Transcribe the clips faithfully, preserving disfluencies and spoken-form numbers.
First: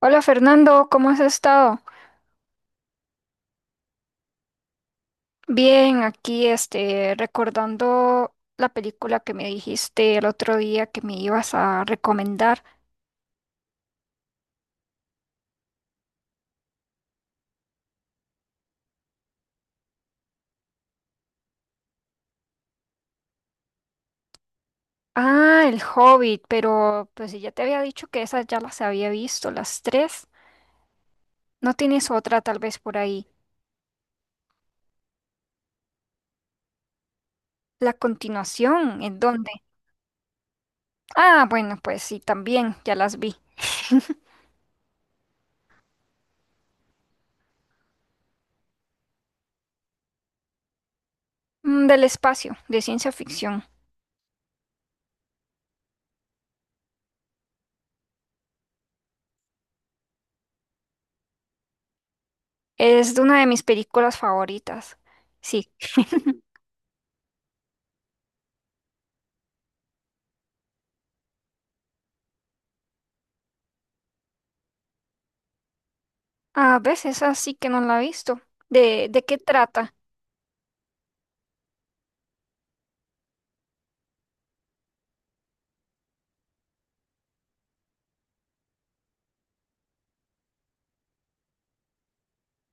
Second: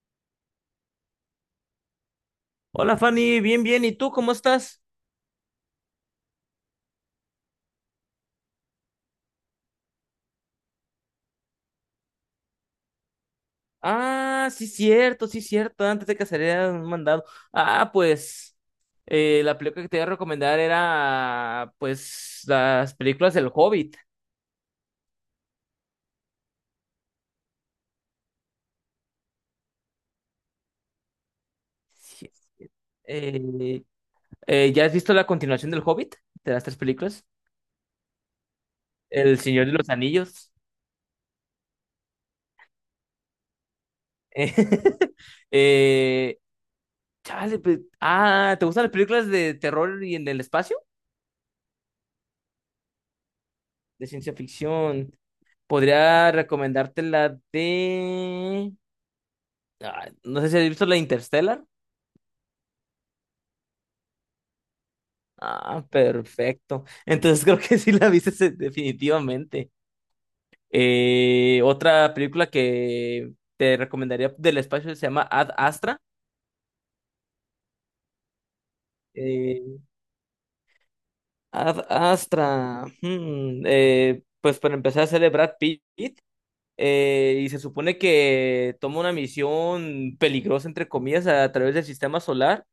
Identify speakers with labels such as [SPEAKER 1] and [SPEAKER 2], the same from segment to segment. [SPEAKER 1] Hola Fernando, ¿cómo has estado?
[SPEAKER 2] Hola Fanny, bien, bien, ¿y tú cómo estás?
[SPEAKER 1] Bien, aquí este, recordando la película que me dijiste el otro día que me ibas a recomendar.
[SPEAKER 2] Ah, sí, cierto, sí, cierto, antes de que saliera un mandado. Ah, pues eh, la película que te iba a recomendar era, pues, las películas del Hobbit.
[SPEAKER 1] Ah, El Hobbit, pero pues si ya te había dicho que esas ya las había visto, las tres. ¿No tienes
[SPEAKER 2] Sí,
[SPEAKER 1] otra tal
[SPEAKER 2] sí.
[SPEAKER 1] vez por ahí?
[SPEAKER 2] Eh, eh, ¿ya has visto la continuación del Hobbit? De las tres películas.
[SPEAKER 1] ¿La continuación? ¿En
[SPEAKER 2] El
[SPEAKER 1] dónde?
[SPEAKER 2] Señor de los Anillos.
[SPEAKER 1] Ah, bueno, pues sí, también ya las vi.
[SPEAKER 2] Eh, eh, chale, pues, ah, ¿te gustan las películas de terror y en el espacio?
[SPEAKER 1] Mm, del espacio, de ciencia ficción.
[SPEAKER 2] De ciencia ficción. Podría recomendarte la de... ah, no sé si has visto la Interstellar.
[SPEAKER 1] Es de una de mis películas favoritas. Sí.
[SPEAKER 2] Ah, perfecto. Entonces creo que sí la viste se- definitivamente. Eh, otra película que te recomendaría del espacio se llama Ad Astra.
[SPEAKER 1] A veces así que no la he visto. ¿De, de qué
[SPEAKER 2] Eh,
[SPEAKER 1] trata?
[SPEAKER 2] Ad Astra. hmm, eh, pues para empezar a celebrar Pitt. Eh, y se supone que toma una misión peligrosa, entre comillas, a través del sistema solar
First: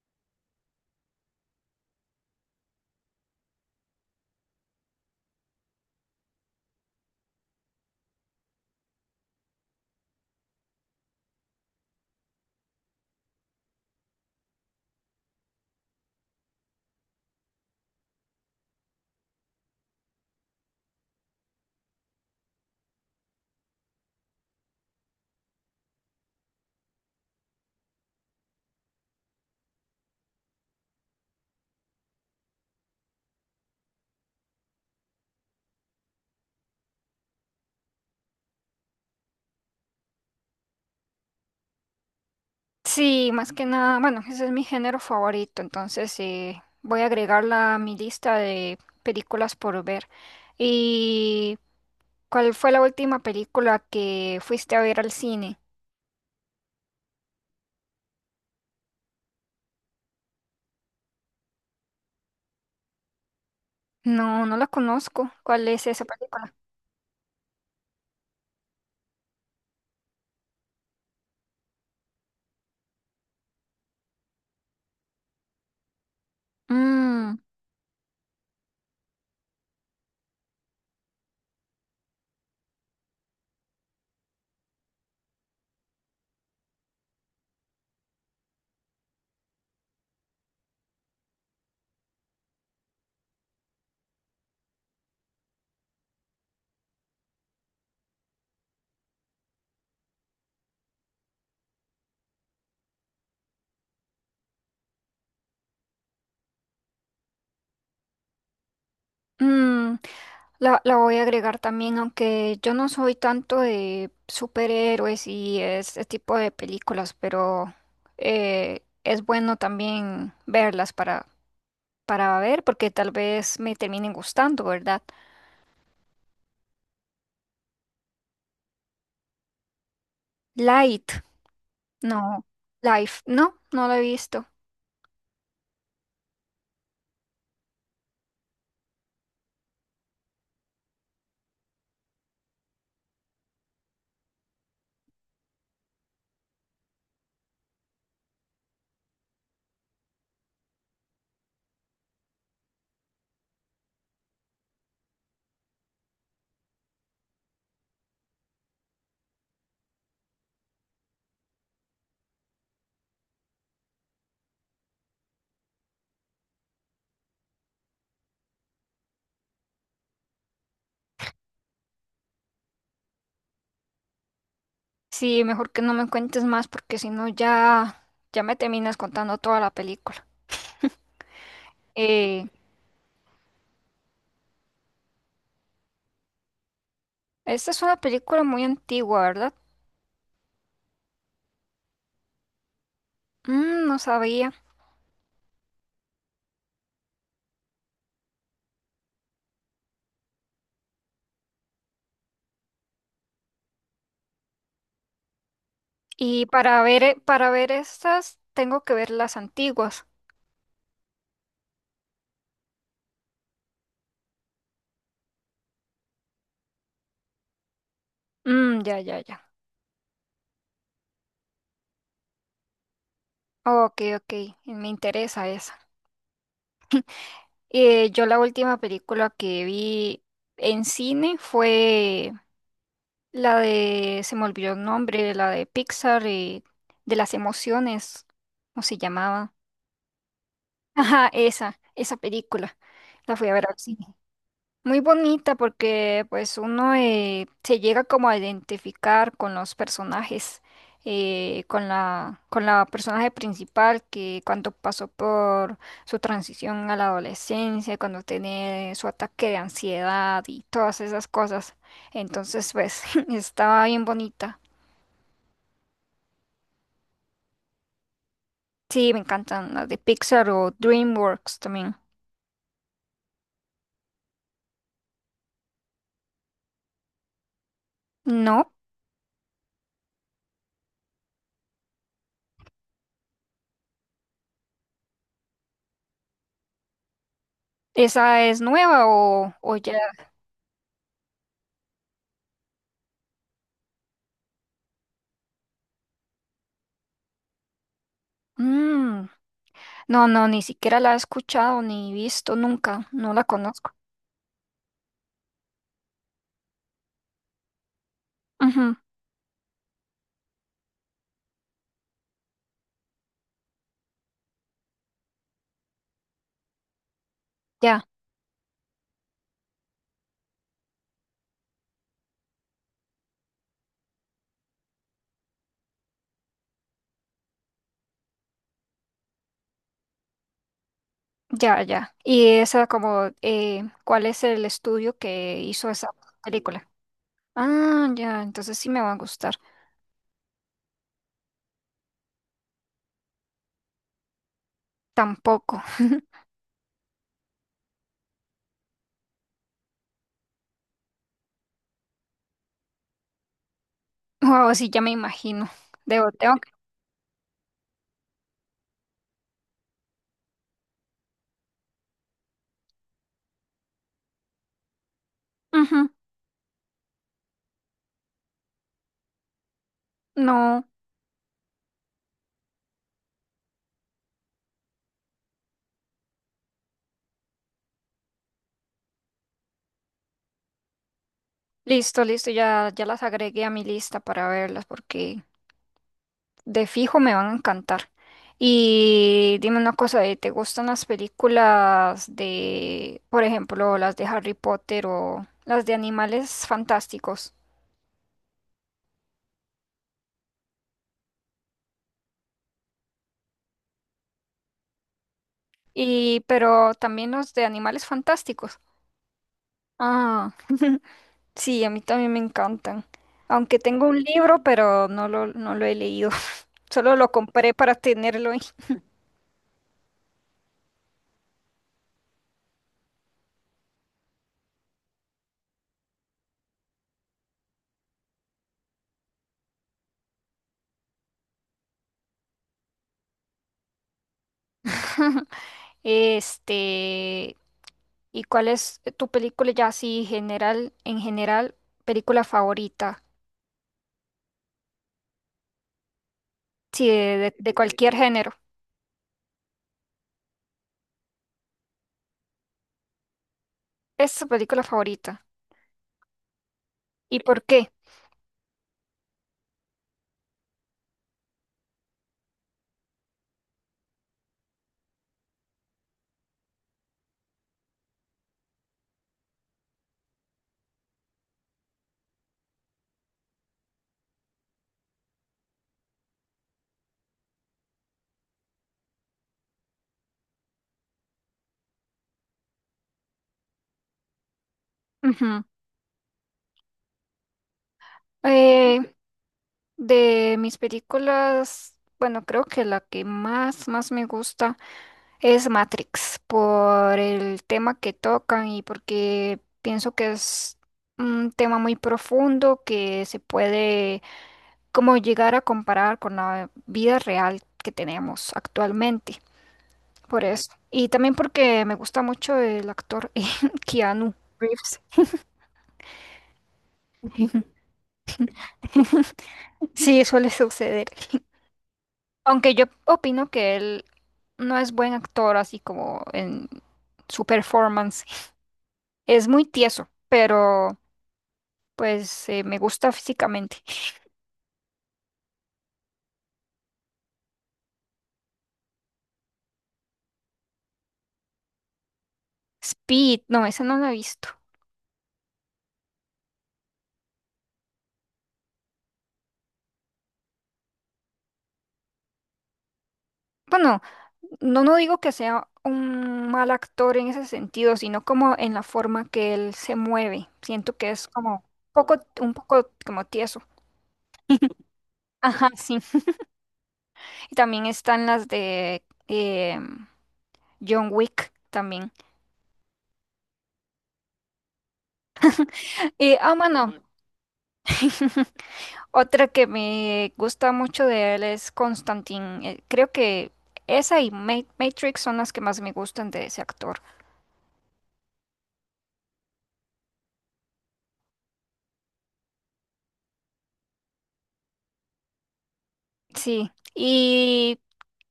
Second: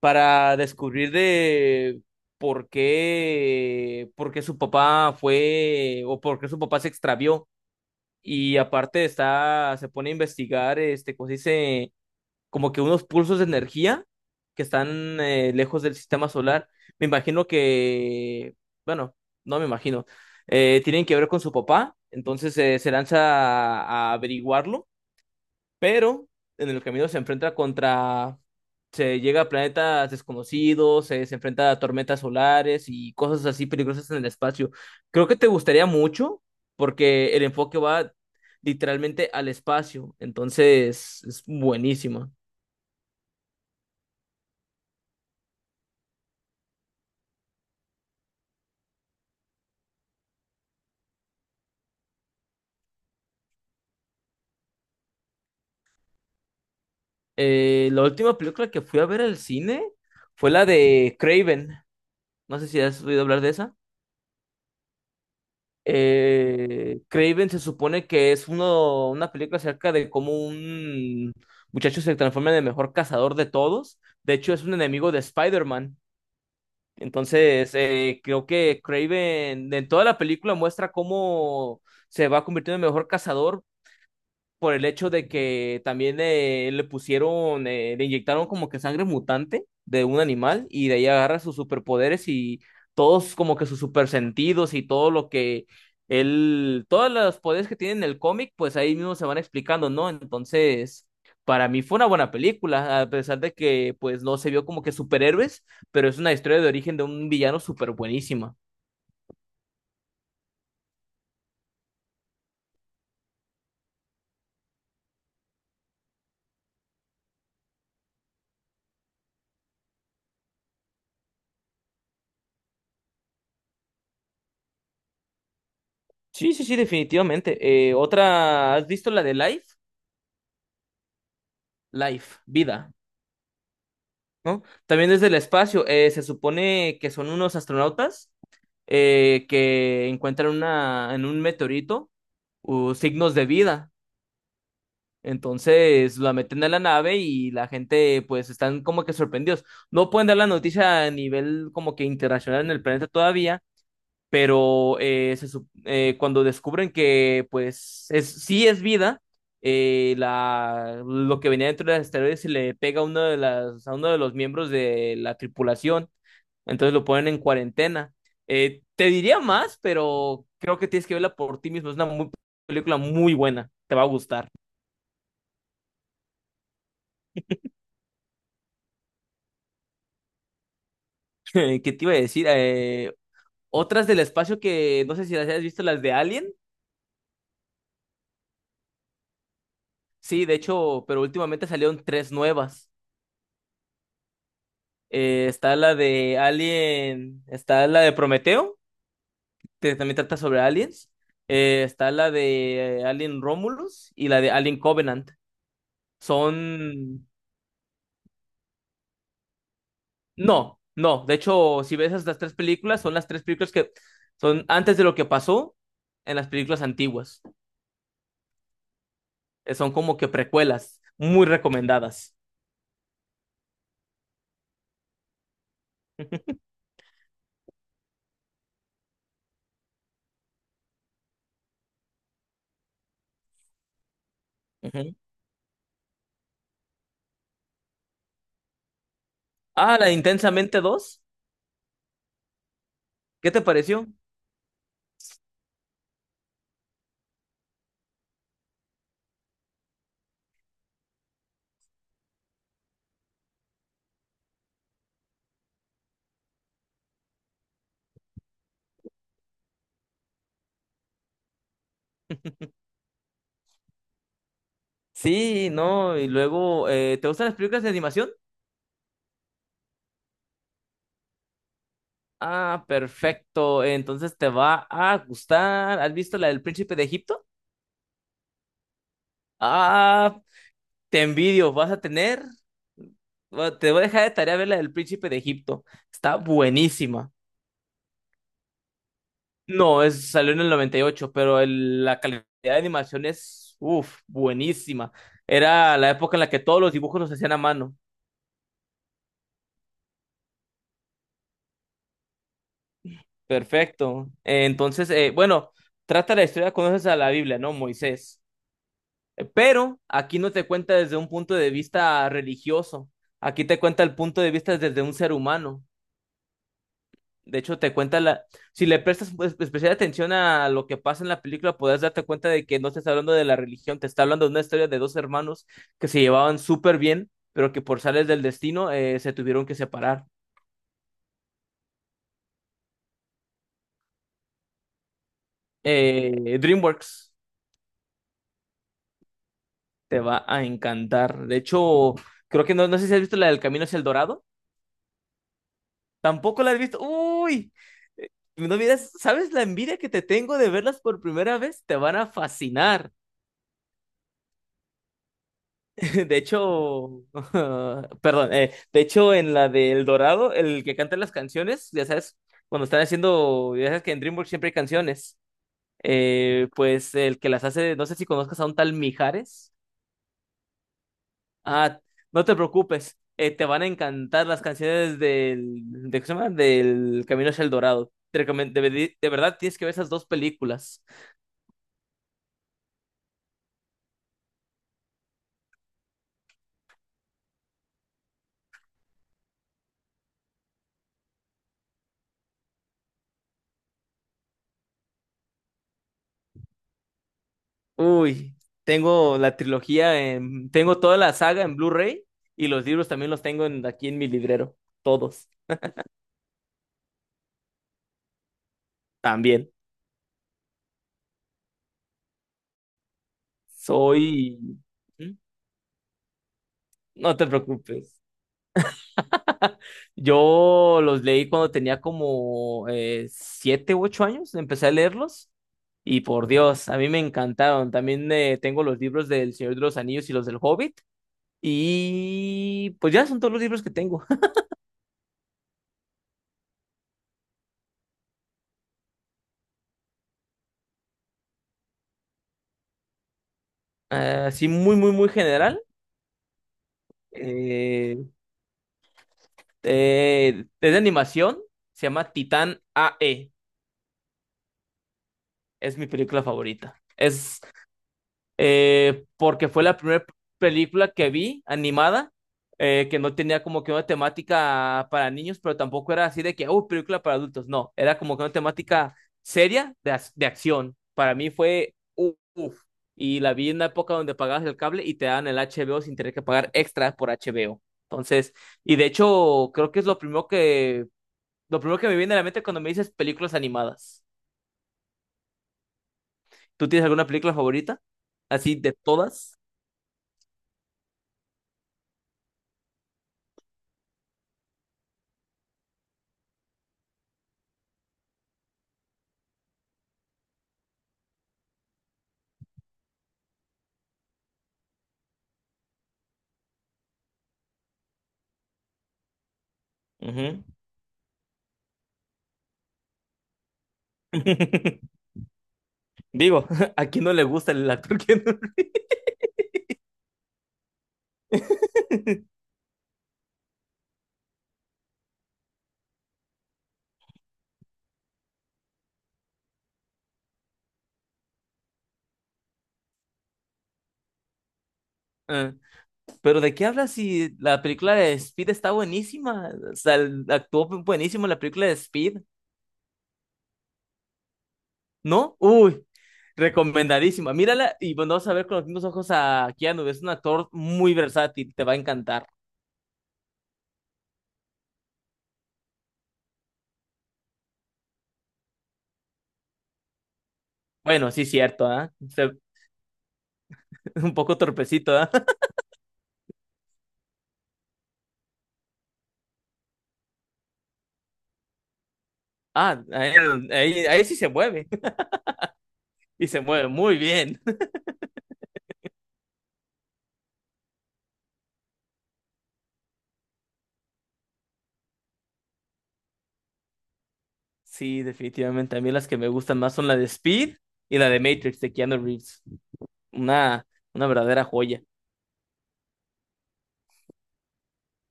[SPEAKER 2] para descubrir de por qué, por qué su papá fue o por qué su papá se extravió. Y aparte está, se pone a investigar, este, como se dice, como que unos pulsos de energía que están eh, lejos del sistema solar. Me imagino que, bueno, no me imagino, eh, tienen que ver con su papá. Entonces eh, se lanza a, a averiguarlo, pero en el camino se enfrenta contra se llega a planetas desconocidos, se, se enfrenta a tormentas solares y cosas así peligrosas en el espacio. Creo que te gustaría mucho porque el enfoque va literalmente al espacio, entonces es buenísima.
[SPEAKER 1] Sí, más que nada, bueno, ese es mi género favorito, entonces eh, voy a agregarla a mi lista de películas por ver. ¿Y cuál fue la última película que fuiste a ver al cine?
[SPEAKER 2] Eh, la última película que fui a ver al cine fue la de Craven. No sé si has oído hablar de esa.
[SPEAKER 1] No, no la conozco. ¿Cuál es esa película?
[SPEAKER 2] Eh, Craven se supone que es uno, una película acerca de cómo un muchacho se transforma en el mejor cazador de todos. De hecho, es un enemigo de Spider-Man.
[SPEAKER 1] Mm,
[SPEAKER 2] Entonces, eh, creo que Craven en toda la película muestra cómo se va convirtiendo en el mejor cazador por el hecho de que también eh, le pusieron, eh, le inyectaron como que sangre mutante de un animal y de ahí agarra sus superpoderes y todos como que sus supersentidos y todo lo que él, todos los poderes que tiene en el cómic, pues ahí mismo se van explicando, ¿no? Entonces, para mí fue una buena película, a pesar de que pues no se vio como que superhéroes, pero es una historia de origen de un villano súper buenísima.
[SPEAKER 1] mm. La, la voy a agregar también, aunque yo no soy tanto de superhéroes y este tipo de películas, pero eh, es bueno también verlas para, para ver, porque tal vez me terminen gustando, ¿verdad?
[SPEAKER 2] Sí, sí, sí, definitivamente. Eh, otra, ¿has visto la de Life?
[SPEAKER 1] Light,
[SPEAKER 2] Life,
[SPEAKER 1] no,
[SPEAKER 2] vida.
[SPEAKER 1] Life, no, no la he visto.
[SPEAKER 2] ¿No? También desde el espacio, eh, se supone que son unos astronautas eh, que encuentran una, en un meteorito uh, signos de vida. Entonces la meten a la nave y la gente pues están como que sorprendidos. No pueden dar la noticia a nivel como que internacional en el planeta todavía, pero eh, se sup- eh, cuando descubren que pues es, sí es vida, eh, la, lo que venía dentro de las asteroides se le pega a uno de las, a uno de los miembros de la tripulación, entonces lo ponen en cuarentena. Eh, te diría más, pero creo que tienes que verla por ti mismo. Es una muy- película muy buena, te va a gustar.
[SPEAKER 1] Sí, mejor que no me cuentes más, porque si no ya, ya me terminas contando toda la película.
[SPEAKER 2] ¿Qué te iba a
[SPEAKER 1] Eh,
[SPEAKER 2] decir? Eh, otras del espacio que no sé si las hayas visto, las de Alien.
[SPEAKER 1] Esta es una película muy antigua, ¿verdad?
[SPEAKER 2] Sí, de hecho, pero últimamente salieron tres nuevas.
[SPEAKER 1] Mm, no sabía.
[SPEAKER 2] Eh, está la de Alien, está la de Prometeo, que también trata sobre aliens. Eh, está la de eh, Alien Romulus y la de Alien Covenant.
[SPEAKER 1] Y para ver, eh,
[SPEAKER 2] Son...
[SPEAKER 1] para ver estas, tengo que ver las antiguas.
[SPEAKER 2] No, no. De hecho, si ves estas tres películas, son las tres películas que son antes de lo que pasó en las películas antiguas.
[SPEAKER 1] Mm, ya, ya, ya.
[SPEAKER 2] Eh, son como que precuelas, muy recomendadas.
[SPEAKER 1] Ok, ok. Y me interesa esa. Eh, yo la última película que vi en cine fue la de, se me olvidó el
[SPEAKER 2] Ujú.
[SPEAKER 1] nombre, la de Pixar, eh, de las emociones, ¿cómo se llamaba?
[SPEAKER 2] Ah, la de Intensamente dos,
[SPEAKER 1] Ajá, esa, esa película. La fui
[SPEAKER 2] ¿qué
[SPEAKER 1] a
[SPEAKER 2] te
[SPEAKER 1] ver al
[SPEAKER 2] pareció?
[SPEAKER 1] cine. Muy bonita porque pues uno eh, se llega como a identificar con los personajes, eh, con la, con la personaje principal que cuando pasó por su transición a la adolescencia, cuando tiene su ataque de ansiedad y todas esas cosas. Entonces pues estaba bien bonita.
[SPEAKER 2] Sí, no. Y luego, eh, ¿te gustan las películas de animación?
[SPEAKER 1] Sí, me encantan las de Pixar o DreamWorks también.
[SPEAKER 2] Ah, perfecto. Entonces te va a gustar. ¿Has visto la del Príncipe de Egipto?
[SPEAKER 1] ¿No?
[SPEAKER 2] Ah, te envidio. Vas a tener. Bueno, te voy a dejar de tarea ver la del Príncipe de Egipto. Está buenísima.
[SPEAKER 1] ¿Esa es nueva o, o ya?
[SPEAKER 2] No, es, salió en el noventa y ocho, pero el- la calidad de animación es, uff, buenísima. Era la época en la que todos los dibujos los hacían a mano.
[SPEAKER 1] Mm. No, no, ni siquiera la he escuchado ni visto nunca, no la conozco.
[SPEAKER 2] Perfecto. Eh, Entonces, eh, bueno, trata la historia, conoces a la Biblia, ¿no? Moisés.
[SPEAKER 1] Ujú.
[SPEAKER 2] Eh, Pero aquí no te cuenta desde un punto de vista religioso, aquí te cuenta el punto de vista desde un ser humano. De hecho, te
[SPEAKER 1] Ya,
[SPEAKER 2] cuenta la... Si le prestas pues, especial atención a lo que pasa en la película, podrás darte cuenta de que no te está hablando de la religión, te está hablando de una historia de dos hermanos que se llevaban súper bien, pero que por sales del destino eh, se tuvieron que separar.
[SPEAKER 1] ya, ya. Y esa como, eh, ¿cuál es el estudio que hizo esa
[SPEAKER 2] Eh,
[SPEAKER 1] película?
[SPEAKER 2] DreamWorks
[SPEAKER 1] Ah, ya, entonces sí me va a gustar.
[SPEAKER 2] te va a encantar. De hecho, creo que no, no sé si has visto la del Camino hacia el Dorado.
[SPEAKER 1] Tampoco.
[SPEAKER 2] Tampoco la has visto. Uy, eh, no miras, ¿sabes la envidia que te tengo de verlas por primera vez? Te van a fascinar.
[SPEAKER 1] Wow, sí, ya me imagino. Debo,
[SPEAKER 2] De
[SPEAKER 1] tengo que-
[SPEAKER 2] hecho, perdón, eh, de hecho en la de El Dorado, el que canta las canciones, ya sabes, cuando están haciendo, ya sabes que en DreamWorks siempre hay canciones.
[SPEAKER 1] ujú.
[SPEAKER 2] Eh, pues el que las hace, no sé si conozcas a un tal Mijares.
[SPEAKER 1] No,
[SPEAKER 2] Ah, no te preocupes, eh, te van a encantar las canciones del, de, ¿cómo se llama? Del Camino hacia el Dorado. Te recomen- de, veri- de verdad tienes que ver esas dos películas.
[SPEAKER 1] listo, listo, ya, ya las agregué a mi lista para verlas porque de fijo me van a encantar. Y dime una cosa, ¿eh? ¿Te gustan las películas de, por ejemplo, las de Harry Potter o las de animales fantásticos?
[SPEAKER 2] Uy, tengo la trilogía, en- tengo toda la saga en Blu-ray y los libros también los tengo en- aquí en mi librero, todos,
[SPEAKER 1] Y, pero también los de animales fantásticos.
[SPEAKER 2] también.
[SPEAKER 1] Ah, sí, a mí también me encantan. Aunque tengo un
[SPEAKER 2] Soy...
[SPEAKER 1] libro, pero no
[SPEAKER 2] ¿Mm?
[SPEAKER 1] lo, no lo he leído. Solo lo
[SPEAKER 2] No te
[SPEAKER 1] compré para
[SPEAKER 2] preocupes.
[SPEAKER 1] tenerlo ahí.
[SPEAKER 2] Yo los leí cuando tenía como eh, siete u ocho años, empecé a leerlos y por Dios, a mí me encantaron. También eh, tengo los libros del Señor de los Anillos y los del Hobbit y pues ya son todos los libros que tengo.
[SPEAKER 1] Este, ¿Y cuál es tu película ya así general, en general, película favorita?
[SPEAKER 2] Así muy, muy, muy general.
[SPEAKER 1] Sí, de, de- de cualquier
[SPEAKER 2] Eh,
[SPEAKER 1] género.
[SPEAKER 2] eh, es de animación, se llama Titán A E,
[SPEAKER 1] Es tu película favorita.
[SPEAKER 2] es mi película favorita.
[SPEAKER 1] ¿Y
[SPEAKER 2] Es
[SPEAKER 1] por qué?
[SPEAKER 2] eh, porque fue la primera película que vi animada, eh, que no tenía como que una temática para niños, pero tampoco era así de que, oh, película para adultos, no, era como que una temática seria de, ac- de acción. Para mí fue, u- uf, y la vi en una época donde pagabas el cable y te daban el H B O sin tener que pagar extra por H B O. Entonces, y de hecho, creo que es lo primero que, lo primero que me viene a la mente cuando me dices películas animadas.
[SPEAKER 1] Ujú.
[SPEAKER 2] ¿Tú tienes alguna película favorita? Así de
[SPEAKER 1] Eh,
[SPEAKER 2] todas.
[SPEAKER 1] de mis películas, bueno, creo que la que más, más me gusta es Matrix, por el tema que tocan y porque pienso que es un tema muy profundo que se puede como llegar a comparar con la vida real que tenemos actualmente. Por
[SPEAKER 2] Ujú.
[SPEAKER 1] eso. Y también porque me gusta mucho el actor Keanu Reeves.
[SPEAKER 2] Digo, ¿a quién no le gusta el actor Keanu Reeves?
[SPEAKER 1] Sí, suele suceder. Aunque yo opino que él no es buen actor, así como en su performance. Es muy tieso, pero pues eh, me gusta físicamente.
[SPEAKER 2] Ah, pero ¿de qué hablas si la película de Speed está buenísima? O sea, el- actuó buenísimo en la película de Speed,
[SPEAKER 1] Speed, no, esa no la he visto.
[SPEAKER 2] ¿no? Uy, recomendadísima. Mírala y bueno, vas a ver con los mismos ojos a Keanu. Es un actor muy versátil, te va a encantar.
[SPEAKER 1] Bueno, no, no digo que sea un mal actor en ese sentido, sino como en la forma que él se mueve. Siento que es
[SPEAKER 2] Bueno, sí,
[SPEAKER 1] como
[SPEAKER 2] cierto, ¿ah?
[SPEAKER 1] poco, un
[SPEAKER 2] Se-
[SPEAKER 1] poco como tieso.
[SPEAKER 2] Un poco torpecito, ¿ah?
[SPEAKER 1] Ajá, sí. Y también están las de eh, John Wick también.
[SPEAKER 2] Ah, ahí, ahí- ahí sí se mueve.
[SPEAKER 1] Y,
[SPEAKER 2] Y
[SPEAKER 1] ah,
[SPEAKER 2] se mueve
[SPEAKER 1] bueno,
[SPEAKER 2] muy bien.
[SPEAKER 1] otra que me gusta mucho de él es Constantine. Eh, creo que esa y Ma- Matrix son las que más me gustan de ese actor.
[SPEAKER 2] Sí, definitivamente. A mí las que me gustan más son la de Speed y la de Matrix de Keanu Reeves. una, una verdadera joya.
[SPEAKER 1] Sí. ¿Y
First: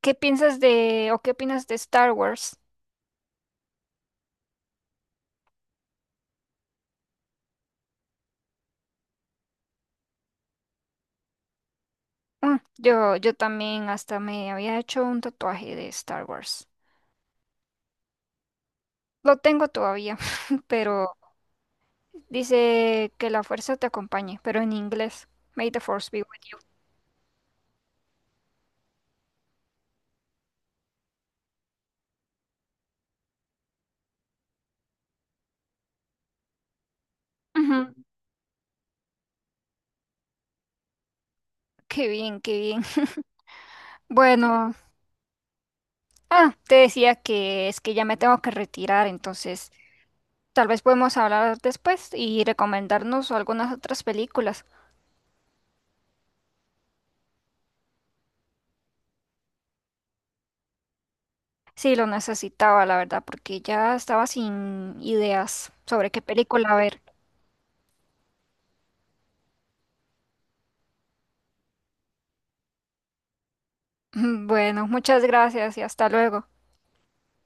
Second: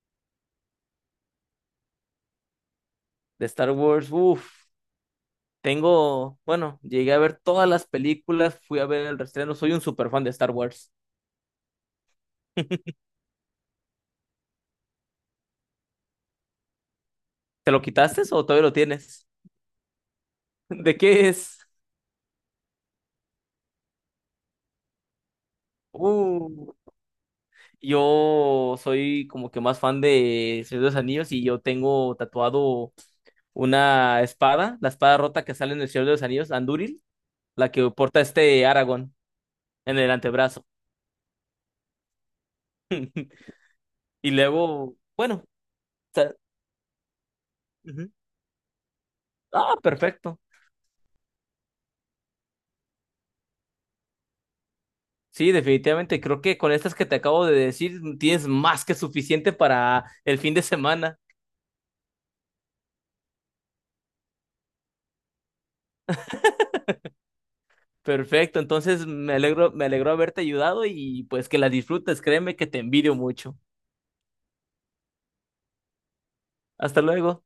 [SPEAKER 1] qué piensas de o qué opinas de Star Wars?
[SPEAKER 2] De Star Wars, uf, tengo, bueno, llegué a ver todas las películas, fui a ver el reestreno, soy un super fan de Star Wars.
[SPEAKER 1] Mm, yo, yo también hasta me había hecho un tatuaje de Star Wars.
[SPEAKER 2] ¿Te lo quitaste o todavía lo tienes?
[SPEAKER 1] Lo tengo todavía,
[SPEAKER 2] ¿De
[SPEAKER 1] pero...
[SPEAKER 2] qué es?
[SPEAKER 1] Dice que la fuerza te acompañe, pero en inglés. May the force be with you.
[SPEAKER 2] Uh, yo soy como que más fan de Señor de los Anillos y yo tengo tatuado una espada, la espada rota que sale en el Señor de los Anillos, Andúril, la que
[SPEAKER 1] Ujú.
[SPEAKER 2] porta este Aragorn en el antebrazo.
[SPEAKER 1] Qué bien, qué bien.
[SPEAKER 2] Y
[SPEAKER 1] Bueno,
[SPEAKER 2] luego, bueno, ta-
[SPEAKER 1] ah, te decía que es que ya
[SPEAKER 2] ujú.
[SPEAKER 1] me tengo que retirar, entonces
[SPEAKER 2] Ah, perfecto.
[SPEAKER 1] tal vez podemos hablar después y recomendarnos algunas otras películas.
[SPEAKER 2] Sí, definitivamente. Creo que con estas que te acabo de decir tienes más que suficiente para el fin de semana.
[SPEAKER 1] Sí, lo necesitaba, la verdad, porque ya estaba sin ideas sobre qué película ver.
[SPEAKER 2] Perfecto. Entonces me alegro, me alegro haberte ayudado y pues que las disfrutes. Créeme que te envidio mucho.
[SPEAKER 1] Bueno, muchas gracias y hasta luego.
[SPEAKER 2] Hasta luego.